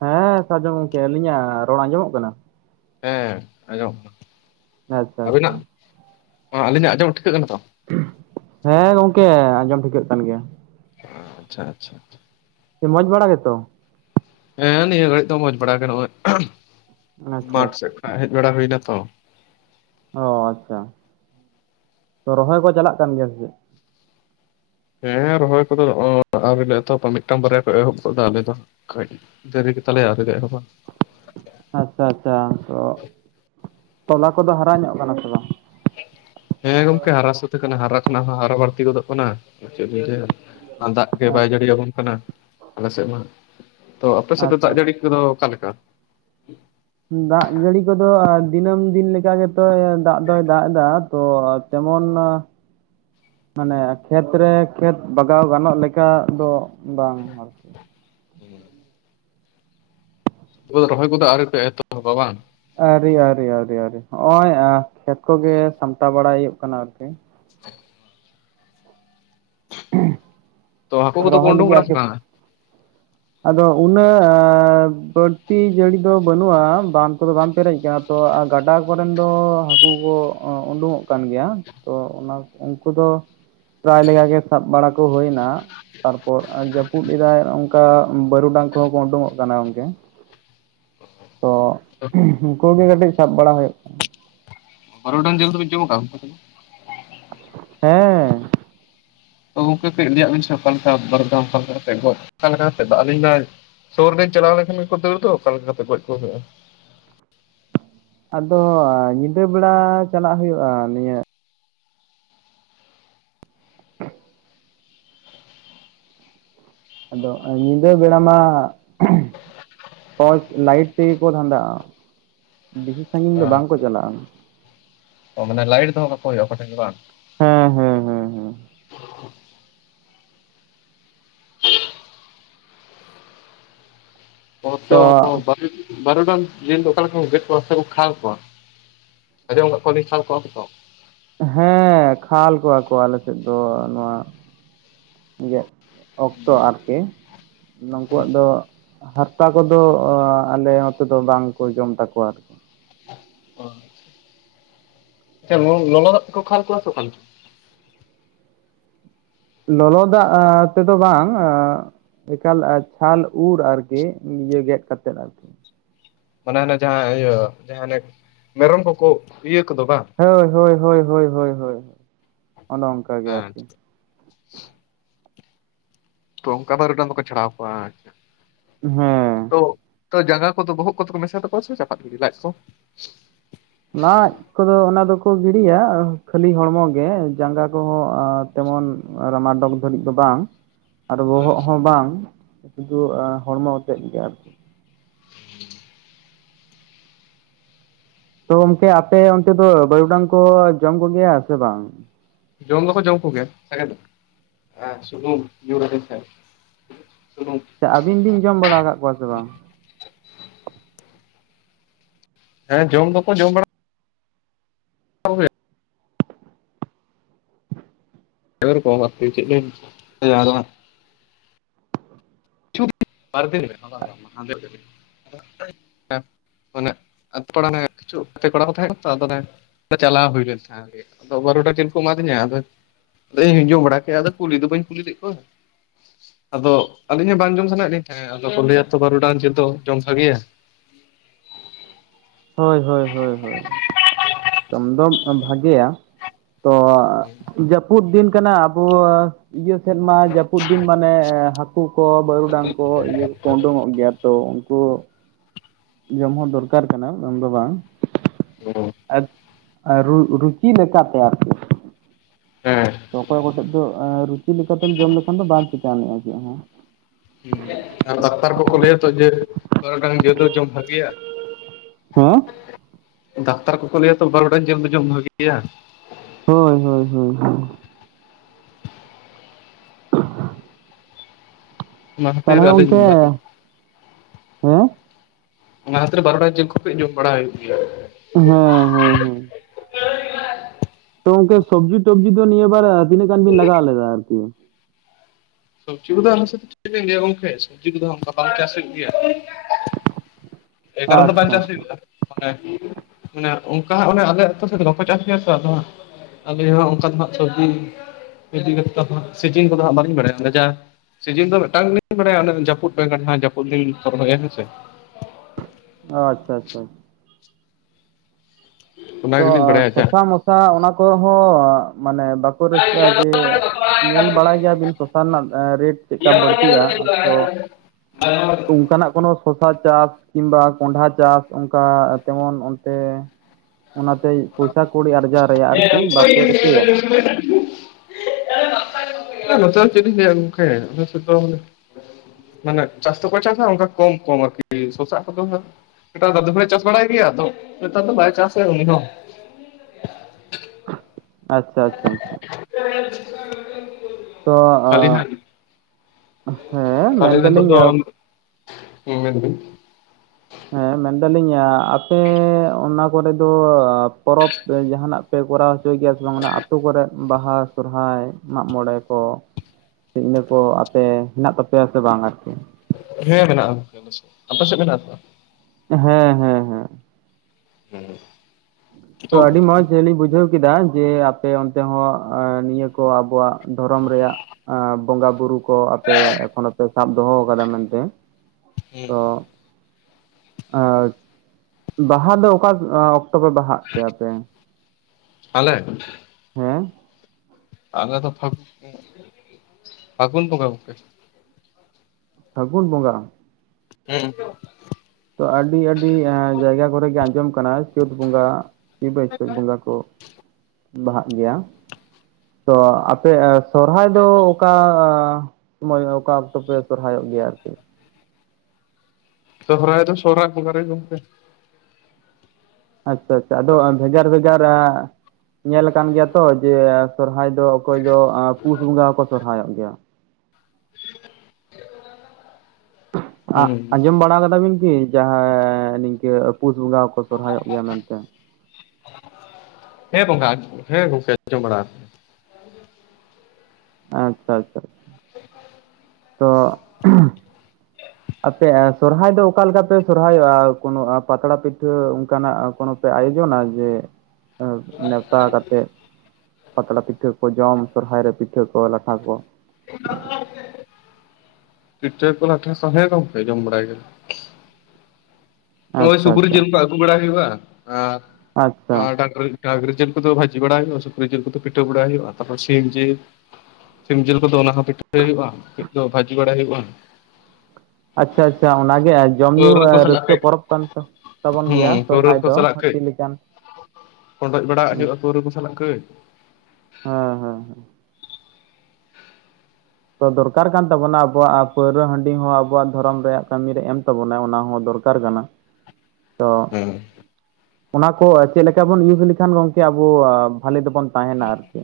ᱦᱮᱸ ᱥᱟᱨᱡᱚᱢ ᱜᱚᱝᱠᱮ ᱟᱹᱞᱤᱧᱟᱜ ᱨᱚᱲ ᱟᱸᱡᱚᱢᱚᱜ ᱠᱟᱱᱟ? ᱦᱮᱸ ᱟᱸᱡᱚᱢ ᱠᱟᱱᱟ ᱟᱪᱪᱷᱟ ᱟᱪᱪᱷᱟ ᱟᱹᱵᱤᱱᱟᱜ, ᱟᱹᱞᱤᱧᱟᱜ ᱟᱸᱡᱚᱢ ᱴᱷᱤᱠᱟᱹᱜ ᱠᱟᱱᱟ ᱛᱚ? ᱦᱮᱸ ᱜᱚᱝᱠᱮ ᱟᱸᱡᱚᱢ ᱴᱷᱤᱠᱟᱹᱜ ᱠᱟᱱ ᱜᱮᱭᱟ᱾ ᱟᱪᱪᱷᱟ ᱪᱷᱟ ᱪᱷᱟ᱾ ᱢᱚᱡ ᱵᱟᱲᱟ ᱜᱮᱛᱚ? ᱦᱮᱸ ᱱᱤᱭᱟᱹ ᱜᱷᱟᱹᱲᱤᱡ ᱫᱚ ᱢᱚᱸᱡ ᱵᱟᱲᱟ ᱜᱮ ᱱᱚᱜᱼᱚᱭ, ᱟᱪᱪᱷᱟ ᱢᱟᱴᱷ ᱟᱪᱪᱷᱟ ᱥᱮᱫ ᱠᱷᱚᱡ ᱦᱮᱡ ᱵᱟᱲᱟ ᱦᱩᱭ ᱱᱟ ᱛᱚ, ᱚ ᱟᱪᱪᱷᱟ ᱛᱚ ᱨᱚᱦᱚᱭ ᱠᱚ ᱪᱟᱞᱟᱜ ᱠᱟᱱ ᱜᱮᱭᱟ ᱥᱮᱪᱮᱫ? ᱦᱮᱸ ᱨᱚᱦᱚᱭ ᱠᱚᱫᱚ ᱱᱚᱜᱼᱚᱭ ᱟᱹᱣᱨᱤ ᱞᱮ ᱮᱛᱚᱦᱚᱵᱟ ᱢᱤᱫᱴᱟᱝ ᱵᱟᱨᱭᱟ ᱠᱚ ᱮᱦᱚᱵ ᱠᱟᱫᱟ, ᱟᱞᱮ ᱫᱚ ᱠᱟᱹᱡ ᱫᱮᱨᱤ ᱜᱮᱛᱟᱞᱮᱭᱟ ᱟᱹᱣᱨᱤ ᱞᱮ ᱮᱦᱚᱵᱟ᱾ ᱟᱪᱪᱷᱟ ᱟᱪᱪᱷᱟ ᱛᱚ ᱛᱚᱞᱟ ᱠᱚᱫᱚ ᱦᱟᱨᱟ ᱧᱚᱜ ᱠᱟᱱᱟ ᱥᱮ ᱵᱟᱝ? ᱦᱮᱸ ᱜᱚᱝᱠᱮ ᱦᱟᱨᱟ ᱥᱟᱹᱛ ᱠᱟᱱᱟ, ᱦᱟᱨᱟ ᱠᱷᱚᱱᱟᱜ ᱦᱚᱸ ᱟᱨᱚ ᱵᱟᱹᱲᱛᱤ ᱜᱚᱫᱚᱜ ᱠᱟᱱᱟ, ᱪᱮᱫ ᱞᱤᱧ ᱞᱟᱹᱭᱟ ᱱᱟ ᱫᱟᱜ ᱜᱮ ᱵᱟᱭ ᱟᱪᱪᱷᱟ ᱡᱟᱹᱲᱤ ᱟᱵᱚᱱ ᱠᱟᱱᱟ ᱟᱞᱮ ᱥᱮᱫ ᱢᱟ, ᱛᱚ ᱟᱯᱮ ᱥᱮᱫ ᱫᱚ ᱟᱪᱪᱷᱟ ᱫᱟᱜ ᱡᱟᱹᱲᱤ [inaudible] ᱫᱚ ᱚᱠᱟ ᱞᱮᱠᱟ? ᱫᱟᱜ ᱡᱟᱹᱲᱤ ᱠᱚᱫᱚ ᱫᱤᱱᱟᱹᱢ ᱫᱤᱱ ᱞᱮᱠᱟ ᱜᱮᱛᱚᱭ ᱫᱟᱜ ᱫᱚᱭ ᱫᱟᱜ ᱫᱟ, ᱛᱚ ᱛᱮᱢᱚᱱ ᱢᱟᱱᱮ ᱠᱷᱮᱛ ᱨᱮ ᱠᱷᱮᱛ ᱵᱟᱜᱟᱣ ᱜᱟᱱᱚᱜ ᱞᱮᱠᱟ ᱫᱚ ᱵᱟᱝ᱾ ᱦᱮᱸ᱾ ᱩᱱᱠᱩ ᱫᱚ ᱨᱚᱦᱚᱭ ᱠᱚᱫᱚ ᱟᱹᱣᱨᱤ ᱯᱮ ᱮᱛᱚᱦᱚᱵᱟ ᱵᱟᱝ? ᱟᱹᱣᱨᱤ ᱟᱹᱣᱨᱤ ᱟᱹᱣᱨᱤ ᱟ. ᱣᱨᱤ ᱦᱚᱸᱜᱼᱚᱭ ᱠᱷᱮᱛ ᱠᱚᱜᱮ ᱥᱟᱢᱴᱟᱣ ᱵᱟᱲᱟᱭ ᱦᱩᱭᱩᱜ ᱠᱟᱱᱟ ᱟᱨᱠᱤ᱾ [inaudible] ᱛᱚ ᱦᱟᱹᱠᱩ ᱠᱚᱫᱚ ᱠᱚ ᱨᱚᱦᱚᱭ ᱩᱰᱩᱝ ᱞᱟᱹᱜᱤᱫ ᱠᱟᱱᱟ ᱥᱮ ᱟᱰᱤ ᱵᱟᱝ ᱟᱫᱚ ᱩᱱᱟᱹᱜ ᱵᱟᱹᱲᱛᱤ ᱡᱟᱹᱲᱤ ᱫᱚ ᱵᱟᱹᱱᱩᱜᱼᱟ ᱵᱟᱸᱫᱽ ᱠᱚᱫᱚ ᱵᱟᱝ ᱯᱮᱨᱮᱡ ᱠᱮᱜᱼᱟ ᱛᱚ ᱟ ᱜᱟᱰᱟ ᱠᱚᱨᱮᱱ ᱫᱚ ᱦᱟᱹᱠᱩ ᱠᱚ ᱳᱰᱳᱚᱸᱜ ᱠᱟᱱ ᱜᱮᱭᱟ ᱛᱚ ᱚᱱᱟ ᱩᱱᱠᱩ ᱫᱚ ᱯᱨᱟᱭ ᱞᱮᱠᱟ ᱜᱮ ᱥᱟᱵ ᱵᱟᱲᱟ ᱠᱚ ᱦᱩᱭᱱᱟ, ᱛᱟᱨᱯᱚᱨ ᱡᱟᱹᱯᱩᱫ ᱮᱫᱟᱭ ᱚᱝᱠᱟ ᱵᱟᱹᱨᱩᱰᱟᱝ ᱠᱚᱦᱚᱸ ᱠᱚ ᱩᱰᱩᱠᱚᱜ ᱠᱟᱱᱟ ᱜᱚᱝᱠᱮ᱾ ᱛᱚ ᱩᱝᱠᱩ ᱜᱮ ᱠᱟᱹᱴᱤᱡ ᱥᱟᱵ ᱵᱟᱲᱟ ᱦᱩᱭᱩᱜ ᱠᱟᱱᱟ᱾ ᱵᱟᱹᱨᱩᱰᱟᱝ ᱡᱤᱞ ᱫᱚᱵᱤᱱ ᱡᱚᱢ ᱠᱟᱜᱼᱟ ᱜᱚᱢᱠᱮ ᱛᱚᱵᱮ? ᱦᱮᱸ᱾ ᱛᱚ ᱜᱚᱝᱠᱮ ᱠᱟᱹᱡ ᱞᱮᱭᱟᱜ ᱵᱤᱱ ᱥᱮ ᱚᱠᱟ ᱞᱮᱠᱟ ᱵᱟᱨᱩᱰᱟᱝ ᱚᱠᱟ ᱠᱟᱛᱮ ᱜᱚᱡ ᱚᱠᱟ ᱞᱮᱠᱟᱛᱮ ᱫᱟᱜ ᱞᱤᱧ ᱫᱟᱭ ᱥᱩᱨ ᱨᱮ ᱪᱟᱞᱟᱣ ᱞᱮᱠᱷᱟᱱ ᱜᱮ ᱠᱚ ᱫᱟᱹᱲ ᱫᱚ ᱚᱠᱟ ᱞᱮᱠᱟᱛᱮ ᱜᱚᱡ ᱠᱚ ᱦᱩᱭᱩᱜᱼᱟ? ᱟᱫᱚ ᱧᱤᱫᱟᱹ ᱵᱮᱲᱟ ᱪᱟᱞᱟᱜ ᱦᱩᱭᱩᱜᱼᱟ ᱱᱤᱭᱟᱹ ᱟᱫᱚ ᱧᱤᱫᱟᱹ ᱵᱮᱲᱟ ᱢᱟ ᱴᱚᱨᱪ ᱞᱟᱭᱤᱴ ᱛᱮᱜᱮ ᱠᱚ ᱫᱷᱟᱸᱫᱟᱜᱼᱟ, ᱵᱮᱥᱤ ᱥᱟᱺᱜᱤᱧ ᱫᱚ ᱵᱟᱝᱠᱚ ᱪᱟᱞᱟᱜᱼᱟ᱾ ᱚ ᱢᱟᱱᱮ ᱞᱟᱭᱤᱴ ᱫᱚᱦᱚᱸ ᱠᱟᱠᱚ ᱠᱚ ᱦᱩᱭᱩᱜᱼᱟ [inaudible] ᱵᱟᱝ? ᱦᱮᱸ ᱦᱮᱸ ᱦᱮᱸ ᱦᱮᱸ᱾ ᱚᱛ ᱛᱮ ᱛᱚ ᱚ [inaudible] ᱵᱟᱨᱩᱴᱟᱝ ᱡᱤᱞ ᱫᱚ ᱚᱠᱟ ᱞᱮᱠᱟ ᱜᱮᱫ ᱠᱚᱣᱟ ᱥᱮᱠᱚ ᱠᱷᱟᱞ ᱠᱚᱣᱟ ᱟᱸᱡᱚᱢ ᱟᱠᱟᱫ ᱞᱤᱧ ᱠᱷᱟᱞ ᱠᱚᱣᱟ ᱠᱚ ᱛᱚ᱾ ᱦᱮᱸ ᱠᱷᱟᱞ ᱠᱚᱣᱟ ᱠᱚ ᱟᱞᱮ ᱥᱮᱫ ᱫᱚ ᱱᱚᱣᱟ ᱤᱭᱟᱹ ᱚᱠᱛᱚ ᱟᱨᱠᱤ ᱱᱩᱠᱩᱣᱟᱜ ᱫᱚ ᱦᱟᱨᱛᱟ ᱠᱚᱫᱚ ᱟᱞᱮ ᱱᱚᱛᱮ ᱫᱚ ᱵᱟᱝᱠᱚ ᱡᱚᱢ ᱛᱟᱠᱚᱣᱟ ᱟᱨ ᱚ ᱟᱪᱪᱷᱟ, ᱪᱮ ᱞᱚᱞᱚ ᱫᱟᱜ ᱛᱮᱠᱚ ᱠᱷᱟᱞ ᱠᱚᱣᱟ ᱥᱮ ᱚᱠᱟ ᱠᱮᱠᱟ? ᱞᱚᱞᱚ ᱫᱟᱜ ᱮ ᱛᱮᱫᱚ ᱵᱟᱝ ᱮ ᱮᱠᱟᱞ ᱪᱷᱟᱞ ᱩᱨ ᱟᱨᱠᱤ ᱱᱤᱭᱟᱹ ᱜᱮᱫ ᱠᱟᱛᱮᱜ ᱟᱨᱠᱤ᱾ ᱢᱟᱱᱮ ᱚᱱᱮ ᱡᱟᱦᱟᱸ ᱤᱭᱟᱹ ᱡᱟᱦᱟᱸ ᱟᱱᱮ ᱢᱮᱨᱚᱢ ᱠᱚᱠᱚ ᱤᱭᱟᱹ ᱠᱚᱫᱚ ᱵᱟᱝ? ᱦᱳᱭ ᱦᱳᱭ ᱦᱳᱭ ᱦᱳᱭ ᱦᱳᱭ ᱦᱳᱭ ᱚᱱᱮ ᱚᱱᱠᱟ ᱜᱮ ᱦᱮᱸ ᱟᱨᱠᱤ, ᱛᱚ ᱚᱱᱠᱟ ᱵᱟᱨᱫᱚᱢ ᱫᱚ ᱠᱚ ᱪᱷᱟᱲᱟᱣ ᱠᱚᱣᱟ ᱟᱪᱪᱷᱟ᱾ ᱦᱮᱸ, ᱛᱚ ᱡᱟᱸᱜᱟ ᱠᱚᱫᱚ ᱵᱚᱦᱚᱜ ᱠᱚᱫᱚ ᱠᱚ ᱢᱮᱥᱟ ᱛᱟᱠᱚᱣᱟ ᱥᱮ ᱪᱟᱯᱟᱫ ᱜᱤᱰᱤ ᱞᱟᱡ ᱠᱚ? ᱞᱟᱡ ᱠᱚᱫᱚ ᱚᱱᱟ ᱫᱚᱠᱚ ᱜᱤᱰᱤᱭᱟ ᱠᱷᱟᱹᱞᱤ ᱦᱚᱲᱢᱚ ᱜᱮ ᱡᱟᱸᱜᱟ ᱠᱚᱦᱚᱸ ᱟᱨ, ᱛᱮᱢᱚᱱ ᱨᱟᱢᱟ ᱰᱚᱜ ᱫᱷᱟᱹᱨᱤᱡ ᱫᱚ ᱵᱟᱝ᱾ ᱟᱨᱚ ᱵᱚᱦᱚᱜ ᱦᱚᱸ ᱵᱟᱝ ᱥᱩᱫᱷᱩ ᱦᱚᱲᱢᱚ ᱛᱮᱫ ᱜᱮ ᱟᱨᱠᱤ᱾ [inaudible] ᱛᱚ ᱜᱚᱝᱠᱮ ᱟᱯᱮ ᱚᱱᱛᱮ ᱫᱚ ᱵᱟᱹᱨᱩᱰᱟᱝ ᱠᱚ ᱡᱚᱢ ᱠᱚᱜᱮᱭᱟ ᱥᱮ ᱵᱟᱝ? ᱡᱚᱢ ᱫᱚᱠᱚ ᱡᱚᱢ ᱠᱚ ᱜᱮᱭᱟ ᱥᱟᱜᱮᱱ ᱟᱨ ᱥᱩᱱᱩᱢ ᱧᱩᱨ ᱞᱮᱱ ᱞᱮᱱᱠᱷᱟᱡ᱾ ᱥᱩᱱᱩᱢ, ᱟᱪᱪᱷᱟ ᱟᱹᱵᱤᱱ ᱵᱤᱱ ᱡᱚᱢ ᱵᱟᱲᱟ ᱟᱠᱟᱜ ᱠᱚᱣᱟ ᱥᱮ ᱵᱟᱝ? ᱦᱮᱸ ᱡᱚᱢ ᱫᱚᱠᱚ ᱡᱚᱢ ᱵᱟᱲᱟ, ᱠᱚ ᱜᱮᱭᱟ᱾ ᱵᱟᱨ ᱠᱚ ᱟᱯᱮ ᱴᱷᱮᱜ ᱜᱮ ᱪᱮᱜ ᱜᱮ ᱡᱟᱦᱟᱸ ᱫᱚ ᱦᱟᱸᱜ, ᱡᱩᱫᱤ ᱵᱟᱨ ᱯᱮ [unintelligible] ᱢᱟᱱᱮ ᱟᱛᱳ ᱯᱟᱲᱟ ᱦᱟᱱᱮ ᱠᱤᱪᱷᱩ ᱜᱟᱛᱮ ᱠᱚᱲᱟ ᱠᱚ ᱛᱟᱦᱮ ᱠᱟᱱᱟ ᱛᱚ ᱟᱫᱚ ᱚᱱᱮ ᱪᱟᱞᱟᱣ ᱦᱩᱭ ᱞᱮᱱ ᱛᱟᱦᱮᱸᱫ, ᱟᱫᱚ ᱵᱟᱨᱩᱰᱟᱝ ᱡᱮᱞ ᱠᱚ ᱮᱢᱟᱫᱤᱧᱟ ᱟᱫᱚ ᱤᱧᱦᱚᱧ ᱡᱚᱢ ᱵᱟᱲᱟ ᱠᱮᱜᱼᱟ ᱟᱫᱚ ᱠᱩᱞᱤ ᱫᱚ ᱵᱟᱹᱧ ᱠᱩᱞᱤ ᱞᱮᱜ ᱠᱚᱣᱟ᱾ ᱟᱫᱚ ᱟᱹᱞᱤᱧ ᱦᱚᱸ ᱵᱟᱝ ᱡᱚᱢ ᱥᱟᱱᱟᱭᱮᱜ ᱞᱤᱧ ᱛᱟᱦᱮᱜ ᱟᱫᱚ ᱠᱚ ᱞᱟᱹᱭᱟ ᱛᱚ ᱵᱟᱨᱩᱰᱟᱝ ᱡᱮᱞ ᱫᱚ ᱡᱚᱢ ᱵᱷᱟᱜᱮᱭᱟ, ᱦᱳᱭ ᱦᱳᱭ ᱦᱳᱭ ᱦᱳᱭ ᱡᱚᱢ ᱫᱚ ᱵᱷᱟᱜᱮᱭᱟ ᱛᱚ, ᱡᱟᱹᱯᱩᱫ ᱫᱤᱱ ᱠᱟᱱᱟ ᱟᱵᱚ ᱤᱭᱟᱹ᱾ ᱟᱞᱮ ᱥᱮᱫ ᱢᱟ ᱡᱟᱹᱯᱩᱫ ᱫᱤᱱ ᱢᱟᱱᱮ ᱦᱟᱹᱠᱩ ᱠᱚ ᱵᱟᱹᱨᱩᱰᱟᱝ ᱠᱚ ᱤᱭᱟᱹ ᱠᱚᱠᱚ ᱩᱰᱸᱩᱝᱚᱜ ᱜᱮᱭᱟ ᱛᱚ, ᱠᱚ ᱡᱚᱢ ᱦᱚᱸ ᱫᱚᱨᱠᱟᱨ ᱠᱟᱱᱟ ᱵᱟᱝ ᱫᱚ ᱵᱟᱝ, ᱦᱩᱸ, ᱟᱨ ᱟᱨᱚ ᱨᱩᱪᱤ ᱞᱮᱠᱟ ᱛᱮ ᱟᱨ ᱠᱤ᱾ ᱦᱮᱸ ᱛᱚ ᱚᱠᱚᱭ ᱠᱚᱴᱷᱮᱡ ᱫᱚ ᱨᱩᱪᱤ ᱞᱮᱠᱟᱛᱮᱢ ᱡᱚᱢ ᱞᱮᱠᱷᱟᱱ ᱫᱚ ᱵᱟᱝ ᱪᱤᱠᱟ ᱢᱮᱭᱟ ᱡᱮ ᱦᱮᱸ᱾ ᱤᱭᱟᱹ ᱟᱨ ᱰᱟᱠᱛᱟᱨ ᱠᱚᱠᱚ ᱞᱟᱹᱭᱟᱛᱚ ᱡᱮ ᱵᱟᱹᱨᱩᱰᱟᱝ ᱡᱮᱞ ᱫᱚ ᱡᱚᱢ ᱵᱷᱟᱜᱮᱭᱟ᱾ ᱦᱮᱸ ᱰᱟᱠᱛᱟᱨ ᱠᱚᱠᱚ ᱞᱟᱹᱭᱟ ᱛᱚ ᱵᱟᱨᱩᱰᱟᱝ ᱡᱮᱞ ᱫᱚ ᱡᱚᱢ ᱵᱷᱟᱜᱮ ᱜᱮᱭᱟ᱾ ᱦᱳᱭ ᱦᱳᱭ ᱦᱳᱭ ᱦᱳᱭ᱾ ᱚᱱᱟ ᱠᱷᱟᱛᱤᱨ ᱛᱟᱦᱚᱞᱮ ᱟᱞᱤᱧ ᱜᱚᱝᱠᱮ ᱵᱟᱞᱤᱧ, ᱦᱮᱸ ᱚᱱᱟ ᱠᱷᱟᱹᱛᱤᱨ ᱵᱟᱨᱩᱰᱟᱝ ᱡᱤᱞ ᱠᱚ [unintelligible] ᱡᱚᱢ ᱵᱟᱲᱟ ᱦᱩᱭᱩᱜ ᱜᱮᱭᱟ᱾ ᱦᱚᱸ, ᱛᱚ ᱜᱚᱝᱠᱮ ᱥᱚᱵᱽᱡᱤ ᱴᱚᱵᱡᱤ ᱫᱚ ᱱᱤᱭᱟᱹ ᱵᱟᱨ ᱛᱤᱱᱟᱹᱜ ᱜᱟᱱ ᱵᱤᱱ ᱞᱟᱜᱟᱣ ᱞᱮᱫᱟ ᱟᱨᱠᱤ, ᱥᱚᱵᱡᱤ ᱠᱚᱫᱚ ᱪᱮᱫ ᱞᱤᱧ ᱞᱟᱹᱭᱼᱟ ᱜᱚᱝᱠᱮ ᱥᱚᱵᱡᱤ ᱠᱚ ᱫᱚ ᱚᱱᱠᱟ ᱵᱟᱝ ᱪᱟᱥ ᱦᱩᱭᱩᱜ ᱜᱮᱭᱟ᱾ [inaudible] ᱮᱠᱟᱨᱚᱱ ᱫᱚ ᱵᱟᱝ ᱪᱟᱥ ᱦᱩᱭᱩᱜ ᱟᱪᱪᱷᱟ ᱜᱮᱭᱟ᱾ ᱢᱟᱱᱮ ᱢᱟᱱᱮ ᱚᱱᱠᱟ ᱦᱟᱸᱜ ᱚᱱᱮ ᱟᱞᱮ ᱟᱹᱛᱩ ᱥᱮᱫ ᱵᱟᱠᱚ ᱪᱟᱥ ᱜᱮᱭᱟ ᱛᱚ ᱟᱫᱚ ᱦᱟᱸᱜ, ᱟᱞᱤᱧ ᱦᱚᱸ ᱚᱱᱠᱟ ᱫᱚ ᱦᱟᱸᱜ ᱥᱚᱵᱡᱤ ᱤᱫᱤ ᱠᱟᱛᱮᱫ ᱟᱫᱚ ᱦᱟᱸᱜ ᱥᱮᱴᱤᱝ ᱠᱚᱫᱚ ᱦᱟᱸᱜ ᱵᱟᱹᱞᱤᱧ ᱵᱟᱰᱟᱭᱟ᱾ ᱨᱟᱡᱟ ᱥᱤᱡᱤᱱ ᱫᱚ ᱢᱤᱫᱴᱟᱝ ᱜᱮᱞᱤᱧ ᱵᱟᱰᱟᱭᱟ ᱚᱱᱮ ᱡᱟᱹᱯᱩᱫ ᱴᱟᱭᱤᱢ ᱟᱸᱜ ᱠᱷᱟᱱ ᱡᱟᱹᱯᱩᱫ ᱫᱤᱱ ᱯᱚᱨ ᱦᱮᱸ ᱥᱮ, ᱚ ᱟᱪᱪᱷᱟ ᱟᱪᱪᱷᱟ᱾ ᱚᱱᱟ ᱛᱚ ᱜᱮᱞᱤᱧ ᱵᱟᱲᱟᱭᱟ ᱡᱟ ᱥᱚᱥᱟ ᱢᱚᱥᱟ ᱚᱱᱟ ᱠᱚᱦᱚᱸ ᱢᱟᱱᱮ ᱵᱟᱠᱚ ᱨᱟᱹᱥᱠᱟᱹᱜᱼᱟ ᱡᱮ, ᱧᱮᱞ ᱵᱟᱲᱟᱭ ᱜᱮᱭᱟᱵᱤᱱ ᱥᱚᱥᱟ ᱨᱮᱱᱟᱜ ᱨᱮᱴ ᱪᱮᱜᱠᱟ ᱵᱟᱹᱲᱛᱤᱜᱼᱟ ᱛᱚ, ᱚᱱᱠᱟᱱᱟᱜ ᱠᱚᱱᱳ, ᱠᱷᱚᱥᱟ ᱪᱟᱥ ᱠᱤᱢᱵᱟ ᱠᱚᱱᱰᱦᱷᱟ ᱪᱟᱥ ᱚᱱᱠᱟ ᱛᱮᱢᱚᱱ ᱚᱱᱛᱮ, ᱚᱱᱟᱛᱮ ᱯᱚᱭᱥᱟ ᱠᱩᱲᱤ ᱟᱨᱡᱟᱣ ᱨᱮᱭᱟᱜ ᱦᱮᱸ ᱟᱨᱠᱤ ᱱᱚᱛᱮ ᱵᱟᱯᱮ ᱨᱤᱠᱟᱹᱭᱟ᱾ ᱱᱚᱛᱮ ᱦᱚᱸ ᱪᱮᱫ ᱤᱧ ᱞᱟᱹᱭᱟ ᱜᱚᱝᱠᱮ ᱟᱞᱮ ᱥᱮᱫ ᱫᱚ᱾ ᱢᱟᱱᱮ ᱪᱟᱥ ᱫᱚᱠᱚ ᱪᱟᱥᱼᱟ ᱚᱱᱠᱟ ᱠᱚᱢ ᱠᱚᱢ ᱟᱨᱠᱤ ᱥᱚᱥᱟ ᱠᱚᱫᱚ ᱦᱟᱸᱜ᱾ ᱱᱮᱛᱟᱨ ᱫᱚ ᱵᱟᱭ ᱪᱟᱥ ᱵᱟᱲᱟᱭ ᱜᱮᱭᱟ ᱛᱚ ᱱᱮᱛᱟᱨ ᱫᱚ ᱵᱟᱭ ᱪᱟᱥᱮᱜᱼᱟ ᱩᱱᱤ ᱦᱚᱸ᱾ ᱟᱪᱪᱷᱟ ᱟᱪᱪᱷᱟ᱾ [unintelligible] ᱛᱚ ᱟᱸ ᱛᱟᱦᱞᱮ ᱱᱤᱛᱚ ᱫᱚ ᱢᱮᱱᱫᱟᱹᱧ᱾ ᱦᱮᱸ ᱢᱮᱱᱫᱟᱞᱤᱧ ᱟᱯᱮ ᱚᱱᱟ᱾ ᱠᱚᱨᱮ ᱫᱚ ᱯᱚᱨᱚᱵᱽ ᱡᱟᱦᱟᱱᱟᱜ ᱯᱮ ᱠᱚᱨᱟᱣ ᱦᱚᱪᱚᱭ ᱜᱮᱭᱟ ᱥᱮ ᱵᱟᱝ ᱚᱱᱮ ᱟᱛᱳ ᱠᱚᱨᱮ ᱵᱟᱦᱟ᱾ ᱥᱚᱨᱦᱟᱭ ᱢᱟᱜ ᱢᱚᱬᱮ ᱠᱚ ᱤᱱᱟᱹ ᱠᱚ ᱟᱯᱮ ᱦᱮᱱᱟᱜ ᱛᱟᱯᱮᱭᱟ ᱥᱮ ᱵᱟᱝ ᱟᱨᱠᱤ᱾ ᱦᱮᱸ, ᱢᱮᱱᱟᱜᱼᱟ ᱜᱚᱝᱠᱮ ᱟᱞᱮ ᱥᱮᱱ, ᱟᱯᱮ ᱥᱮᱫ ᱢᱮᱱᱟᱜ ᱟᱥᱮ ᱵᱟᱝ? ᱦᱮᱸ ᱦᱮᱸ ᱾ ᱦᱩᱸ ᱾ ᱛᱚ ᱟᱹᱰᱤ ᱢᱚᱸᱡᱽ ᱟᱹᱞᱤ ᱵᱩᱡᱷᱟᱹᱣ᱾ ᱠᱮᱫᱟ ᱡᱮ ᱟᱯᱮ ᱚᱱᱛᱮ ᱦᱚᱸ ᱱᱤᱭᱟᱹ ᱠᱚ ᱟᱵᱚᱣᱟᱜ ᱫᱷᱚᱨᱚᱢ ᱨᱮᱭᱟᱜ᱾ ᱮ ᱵᱚᱸᱜᱟ ᱵᱩᱨᱩ ᱠᱚ᱾ ᱟᱯᱮ ᱮᱠᱷᱚᱱᱚ ᱯᱮ ᱥᱟᱵ ᱫᱚᱦᱚ ᱟᱠᱟᱫᱟ ᱢᱮᱱᱛᱮ, ᱛᱚ᱾ ᱚ ᱵᱟᱦᱟ ᱫᱚ ᱚᱠᱟ ᱚᱠᱛᱚ ᱯᱮ ᱵᱟᱦᱟᱜ ᱯᱮ ᱟᱯᱮ? ᱟᱞᱮ? ᱦᱮᱸ ᱟᱞᱮ ᱫᱚ ᱯᱷᱟ ᱯᱷᱟᱜᱩᱱ ᱵᱚᱸᱜᱟ ᱜᱚᱝᱠᱮ ᱾ ᱯᱷᱟᱹᱜᱩᱱ ᱵᱚᱸᱜᱟ ᱾ ᱦᱮᱸ᱾ ᱛᱚ ᱟᱹᱰᱤ ᱟᱹᱰᱤ ᱡᱟᱭᱜᱟ ᱠᱚᱨᱮ ᱜᱮ ᱟᱸᱡᱚᱢ ᱠᱟᱱᱟ ᱪᱟᱹᱛ ᱵᱚᱸᱜᱟ ᱾ ᱠᱤ ᱵᱟᱹᱭᱥᱟᱹᱠ ᱵᱚᱸᱜᱟ ᱠᱚ ᱵᱟᱦᱟᱜ ᱜᱮᱭᱟ ᱛᱚ, ᱟᱯᱮ᱾ ᱥᱚᱨᱦᱟᱭ ᱫᱚ ᱚᱠᱟ ᱥᱚᱢᱚᱭ ᱚᱠᱟ, ᱚᱠᱛᱚ ᱯᱮ ᱥᱚᱨᱦᱟᱭᱚᱜ ᱜᱮᱭᱟ ᱟᱨᱠᱤ? ᱥᱚᱨᱚᱦᱟᱭ ᱫᱚ ᱥᱚᱨᱚᱦᱟᱭ ᱵᱚᱸᱜᱟᱨᱮ ᱜᱮ ᱜᱚᱝᱠᱮ ᱾ ᱟᱪᱪᱷᱟ ᱟᱪᱪᱷᱟ ᱟᱫᱚ ᱵᱷᱮᱜᱟᱨ ᱵᱷᱮᱜᱟᱨ ᱧᱮᱞ ᱟᱠᱟᱱ ᱜᱮᱭᱟ ᱛᱚ ᱡᱮ ᱥᱚᱨᱦᱟᱭ᱾ ᱫᱚ ᱚᱠᱚᱭ ᱫᱚ ᱯᱩᱥ ᱵᱚᱸᱜᱟ ᱦᱚᱸᱠᱚ ᱥᱚᱨᱦᱟᱭᱚᱜ ᱜᱮᱭᱟ ᱾ [unintelligible] ᱟᱸ ᱦᱩᱸ ᱟᱡᱚᱢ ᱵᱟᱲᱟ ᱠᱟᱫᱟ ᱵᱤᱱ ᱠᱤ᱾ ᱡᱟᱸᱦᱟ ᱱᱤᱝᱠᱟᱹ ᱯᱩᱥ ᱵᱚᱸᱜᱟ ᱦᱚᱸᱠᱚ ᱥᱚᱨᱦᱟᱭᱚᱜ ᱜᱮᱭᱟ ᱢᱮᱱᱛᱮ᱾ ᱦᱮᱸ ᱵᱚᱸᱜᱟ, ᱦᱮᱸ ᱜᱚᱝᱠᱮ ᱟᱸᱡᱚᱢ ᱵᱟᱲᱟ᱾ ᱟᱪᱪᱷᱟ ᱟᱪᱪᱷᱟ ᱛᱚ᱾ ᱟᱯᱮ ᱥᱚᱨᱦᱟᱭ ᱫᱚ ᱚᱠᱟ ᱞᱮᱠᱟ ᱯᱮ ᱥᱚᱨᱦᱟᱭᱚᱜᱼᱟ ᱠᱳᱱᱳ ᱯᱟᱛᱲᱟ ᱯᱤᱴᱷᱟᱹ ᱚᱱᱠᱟ ᱱᱟᱜ ᱠᱳᱱᱳ? ᱟᱭᱳᱡᱚᱱᱟ ᱡᱮ᱾ ᱱᱮᱣᱛᱟ ᱠᱟᱛᱮ ᱯᱟᱛᱲᱟ ᱯᱤᱴᱷᱟᱹ ᱠᱚ ᱡᱚᱢ ᱥᱚᱨᱦᱟᱭ ᱨᱮ ᱯᱤᱴᱷᱟᱹ ᱠᱚ ᱞᱟᱴᱷᱟ ᱠᱚ᱾ ᱯᱤᱴᱷᱟᱹ ᱠᱚ ᱞᱟᱴᱷᱟ ᱦᱮᱸ ᱜᱚᱝᱠᱮ ᱡᱚᱢ ᱵᱟᱲᱟᱭ ᱜᱮ ᱾ ᱦᱳᱭ ᱟᱪᱪᱷᱟ ᱥᱩᱠᱨᱤ ᱟᱪᱪᱷᱟ ᱡᱤᱞ ᱠᱚ ᱟᱹᱜᱩ ᱵᱟᱲᱟ ᱦᱩᱭᱩᱜᱼᱟ ᱟᱪᱪᱷᱟ ᱟᱨ ᱰᱟᱝᱨᱤ᱾ ᱰᱟᱝᱨᱤ ᱡᱤᱞ ᱠᱚ ᱫᱚ ᱵᱷᱟᱹᱡᱤ ᱵᱟᱲᱟᱭ ᱦᱩᱭᱩᱜᱼᱟ ᱥᱩᱠᱨᱤ ᱡᱤᱞ ᱠᱚ ᱫᱚ ᱯᱤᱴᱟᱹ ᱵᱟᱲᱟᱭ ᱦᱩᱭᱩᱜᱼᱟ ᱛᱟᱯᱚᱨᱮ ᱥᱤᱢ ᱡᱤᱞ᱾ ᱥᱤᱢ ᱡᱤᱞ ᱠᱚᱫᱚ ᱚᱱᱟ ᱦᱚᱸ ᱯᱤᱴᱷᱟᱹ ᱦᱩᱭᱩᱜᱼᱟ ᱠᱟᱹᱡ ᱫᱚ ᱵᱷᱟᱹᱡᱤ ᱵᱟᱲᱟᱭ ᱦᱩᱭᱩᱜᱼᱟ ᱾ ᱟᱪᱪᱷᱟ ᱟᱪᱪᱷᱟ, ᱚᱱᱟ ᱜᱮ ᱡᱚᱢ ᱧᱩ ᱯᱟᱹᱣᱨᱟᱹ ᱠᱚ ᱥᱟᱞᱟᱜ ᱨᱟᱹᱥᱠᱟᱹ ᱠᱟᱹᱡ ᱯᱚᱨᱚᱵᱽ ᱠᱟᱱ ᱛᱚ ᱾ ᱛᱟᱵᱚᱱ ᱜᱮᱭᱟ ᱦᱩᱸ ᱯᱟᱹᱣᱨᱟᱹ ᱥᱚᱨᱦᱟᱭ ᱠᱚ ᱫᱚ ᱥᱟᱞᱟᱜ ᱠᱟᱹᱡ ᱦᱟᱹᱛᱤ ᱞᱮᱠᱟᱱ ᱠᱚᱸᱰᱚᱡ ᱵᱟᱲᱟᱜ ᱦᱩᱸ᱾ ᱦᱩᱭᱩᱜᱼᱟ ᱯᱟᱹᱣᱨᱟᱹ ᱠᱚ ᱥᱟᱞᱟᱜ ᱠᱟᱹᱡ ᱦᱮᱸ ᱦᱮᱸ ᱦᱮᱸ ᱾ ᱛᱚ ᱫᱚᱨᱠᱟᱨ ᱠᱟᱱ ᱛᱟᱵᱚᱱᱟ ᱟᱵᱚᱣᱟᱜ ᱯᱟᱹᱣᱨᱟᱹ ᱦᱟᱺᱰᱤ ᱦᱚᱸ ᱟᱵᱚᱣᱟᱜ ᱫᱷᱚᱨᱚᱢ ᱨᱮᱭᱟᱜ ᱠᱟᱹᱢᱤᱨᱮ ᱮᱢ ᱛᱟᱵᱚᱱᱟᱭ ᱚᱱᱟ ᱦᱚᱸ ᱫᱚᱨᱠᱟᱨ ᱾ ᱫᱚᱨᱠᱟᱨ ᱠᱟᱱᱟ ᱛᱚ᱾ ᱦᱮᱸ᱾ ᱚᱱᱟ ᱠᱚ ᱪᱮᱫ ᱞᱮᱠᱟ ᱵᱚᱱ ᱤᱭᱩᱡᱽ ᱞᱮᱠᱷᱟᱱ ᱜᱚᱝᱠᱮ ᱟᱵᱚ ᱵᱷᱟᱹᱞᱤ ᱫᱚᱵᱚᱱ ᱛᱟᱦᱮᱱᱟ ᱟᱨᱠᱤ?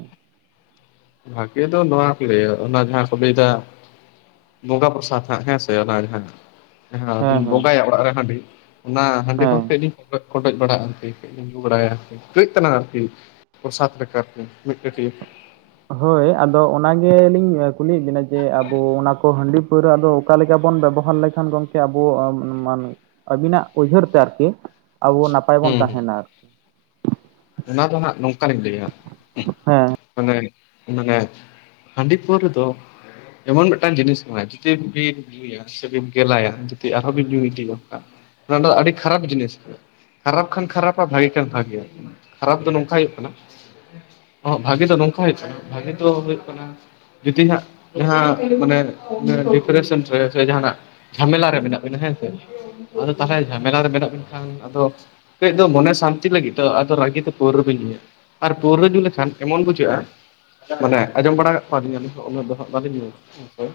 ᱵᱷᱟᱜᱤ ᱫᱚ ᱱᱚᱣᱟ ᱠᱚ ᱞᱟᱹᱭᱟ ᱚᱱᱟ ᱡᱟᱦᱟᱸ ᱠᱚ ᱞᱟᱹᱭᱮᱫᱟ, ᱵᱚᱸᱜᱟ ᱯᱨᱚᱥᱟᱫᱽ ᱦᱟᱸᱜ ᱦᱮᱸ ᱥᱮ ᱚᱱᱟᱜᱮ ᱦᱟᱸᱜ ᱦᱮᱸ, ᱟᱫᱚᱧ ᱵᱚᱸᱜᱟᱭᱟ ᱚᱲᱟᱜ ᱨᱮ ᱦᱟᱺᱰᱤ ᱚᱱᱟ ᱦᱟᱺᱰᱤ [unintelligible] ᱦᱮᱸ ᱞᱤᱧ ᱵᱚᱸᱜᱟᱭ᱾ ᱵᱚᱰᱚᱡ ᱵᱟᱲᱟᱜᱼᱟ ᱟᱨᱠᱤ ᱠᱟᱹᱡ ᱵᱟᱲᱟᱭᱟ ᱟᱨᱠᱤ ᱠᱟᱹᱡ ᱛᱟᱞᱟᱝ ᱟᱨᱠᱤ᱾ ᱯᱨᱚᱥᱟᱛ ᱞᱮᱠᱟ ᱟᱨᱠᱤ ᱢᱤᱫ ᱠᱟᱹᱴᱤᱜ᱾ ᱦᱳᱭ, ᱟᱫᱚ ᱚᱱᱟ ᱜᱮ ᱞᱤᱧ ᱠᱩᱞᱤᱭᱮᱫ ᱵᱮᱱᱟ ᱡᱮ ᱟᱵᱚ ᱚᱱᱟᱠᱚ ᱦᱟᱺᱰᱤ ᱯᱟᱹᱣᱨᱟᱹᱫᱚ, ᱚᱠᱟ ᱞᱮᱠᱟ ᱵᱚᱱ ᱵᱮᱵᱚᱦᱟᱨ ᱞᱮᱠᱷᱟᱱ ᱜᱚᱝᱠᱮ ᱟᱵᱚ ᱟᱹᱵᱤᱱᱟᱜ ᱩᱭᱦᱟᱹᱨ ᱛᱮ ᱟᱨᱠᱤ, ᱟᱵᱚ ᱱᱟᱯᱟᱭ ᱵᱚᱱ ᱦᱩᱸ ᱦᱩᱸ ᱛᱟᱦᱮᱱᱟ ᱟᱨᱠᱤ᱾ ᱚᱱᱟ ᱫᱚ ᱦᱟᱸᱜ ᱱᱚᱝᱠᱟ ᱞᱤᱧ ᱞᱟᱹᱭᱟ, ᱦᱮᱸ ᱢᱟᱱᱮ ᱢᱟᱱᱮ ᱦᱟᱺᱰᱤ ᱯᱟᱹᱣᱨᱟᱹ ᱫᱚ, ᱮᱢᱚᱱ ᱢᱤᱫᱴᱟᱝ ᱡᱤᱱᱤᱥ ᱠᱟᱱᱟ ᱪᱤᱴᱤ ᱵᱩᱴᱤ, ᱧᱩᱭᱟ ᱥᱮᱵᱤᱱ ᱜᱮᱞᱟᱭᱟ ᱡᱩᱫᱤ ᱟᱨᱦᱚᱸ ᱵᱤᱱ ᱧᱩᱭ ᱤᱫᱤᱭᱟ ᱚᱱᱠᱟ ᱚᱱᱟ ᱫᱚ ᱟᱹᱰᱤ ᱠᱷᱟᱨᱟᱯ ᱡᱤᱱᱤᱥ ᱠᱟᱱᱟ᱾ ᱠᱷᱟᱨᱟᱯ ᱠᱷᱟᱱ ᱠᱷᱟᱨᱟᱯᱟ ᱵᱷᱟᱹᱜᱤ ᱠᱷᱟᱱ ᱵᱷᱟᱹᱜᱮᱭᱟ, ᱠᱷᱟᱨᱟᱯ ᱫᱚ ᱱᱚᱝᱠᱟ ᱦᱩᱭᱩᱜ ᱠᱟᱱᱟ, ᱚ ᱟᱜᱮ ᱫᱚ ᱱᱚᱝᱠᱟ ᱦᱩᱭᱩᱜ ᱠᱟᱱᱟ ᱵᱷᱟᱜᱮ ᱫᱚ ᱦᱩᱭᱩᱜ ᱠᱟᱱᱟ, ᱡᱩᱫᱤ ᱦᱸᱟᱜ ᱡᱟᱦᱟᱸ ᱢᱟᱱᱮ ᱰᱤᱯᱨᱮᱥᱚᱱ ᱨᱮ ᱥᱮ ᱡᱟᱦᱟᱱᱟᱜ, ᱡᱷᱟᱢᱮᱞᱟ ᱨᱮ ᱢᱮᱱᱟᱜ ᱵᱮᱱᱟ ᱦᱮᱸ ᱥᱮ, ᱟᱫᱚ ᱛᱟᱞᱦᱮ ᱡᱷᱟᱢᱮᱞᱟ ᱨᱮ ᱢᱮᱱᱟᱜ ᱵᱮᱱ ᱠᱷᱟᱱ ᱟᱫᱚ ᱠᱟᱹᱡ ᱫᱚ ᱢᱚᱱᱮ ᱥᱟᱱᱛᱤ ᱞᱟᱹᱜᱤᱫ ᱫᱚ ᱟᱫᱚ, ᱵᱷᱟᱜᱮ ᱛᱮ ᱯᱟᱹᱣᱨᱟᱹ ᱵᱤᱱ ᱧᱩᱭᱟ ᱟᱨ ᱯᱟᱹᱣᱨᱟᱹ ᱧᱩ ᱞᱮᱠᱷᱟᱱ ᱮᱢᱚᱱ ᱵᱩᱡᱷᱟᱹᱜᱼᱟ, ᱢᱟᱱᱮ ᱟᱸᱡᱚᱢ ᱵᱟᱲᱟ ᱠᱟᱜ ᱠᱚᱣᱟ ᱞᱤᱧ ᱟᱞᱤᱧ ᱩᱱᱟᱹᱜ ᱫᱚ ᱦᱟᱜ ᱵᱟᱞᱤᱧ ᱧᱩᱭᱟ᱾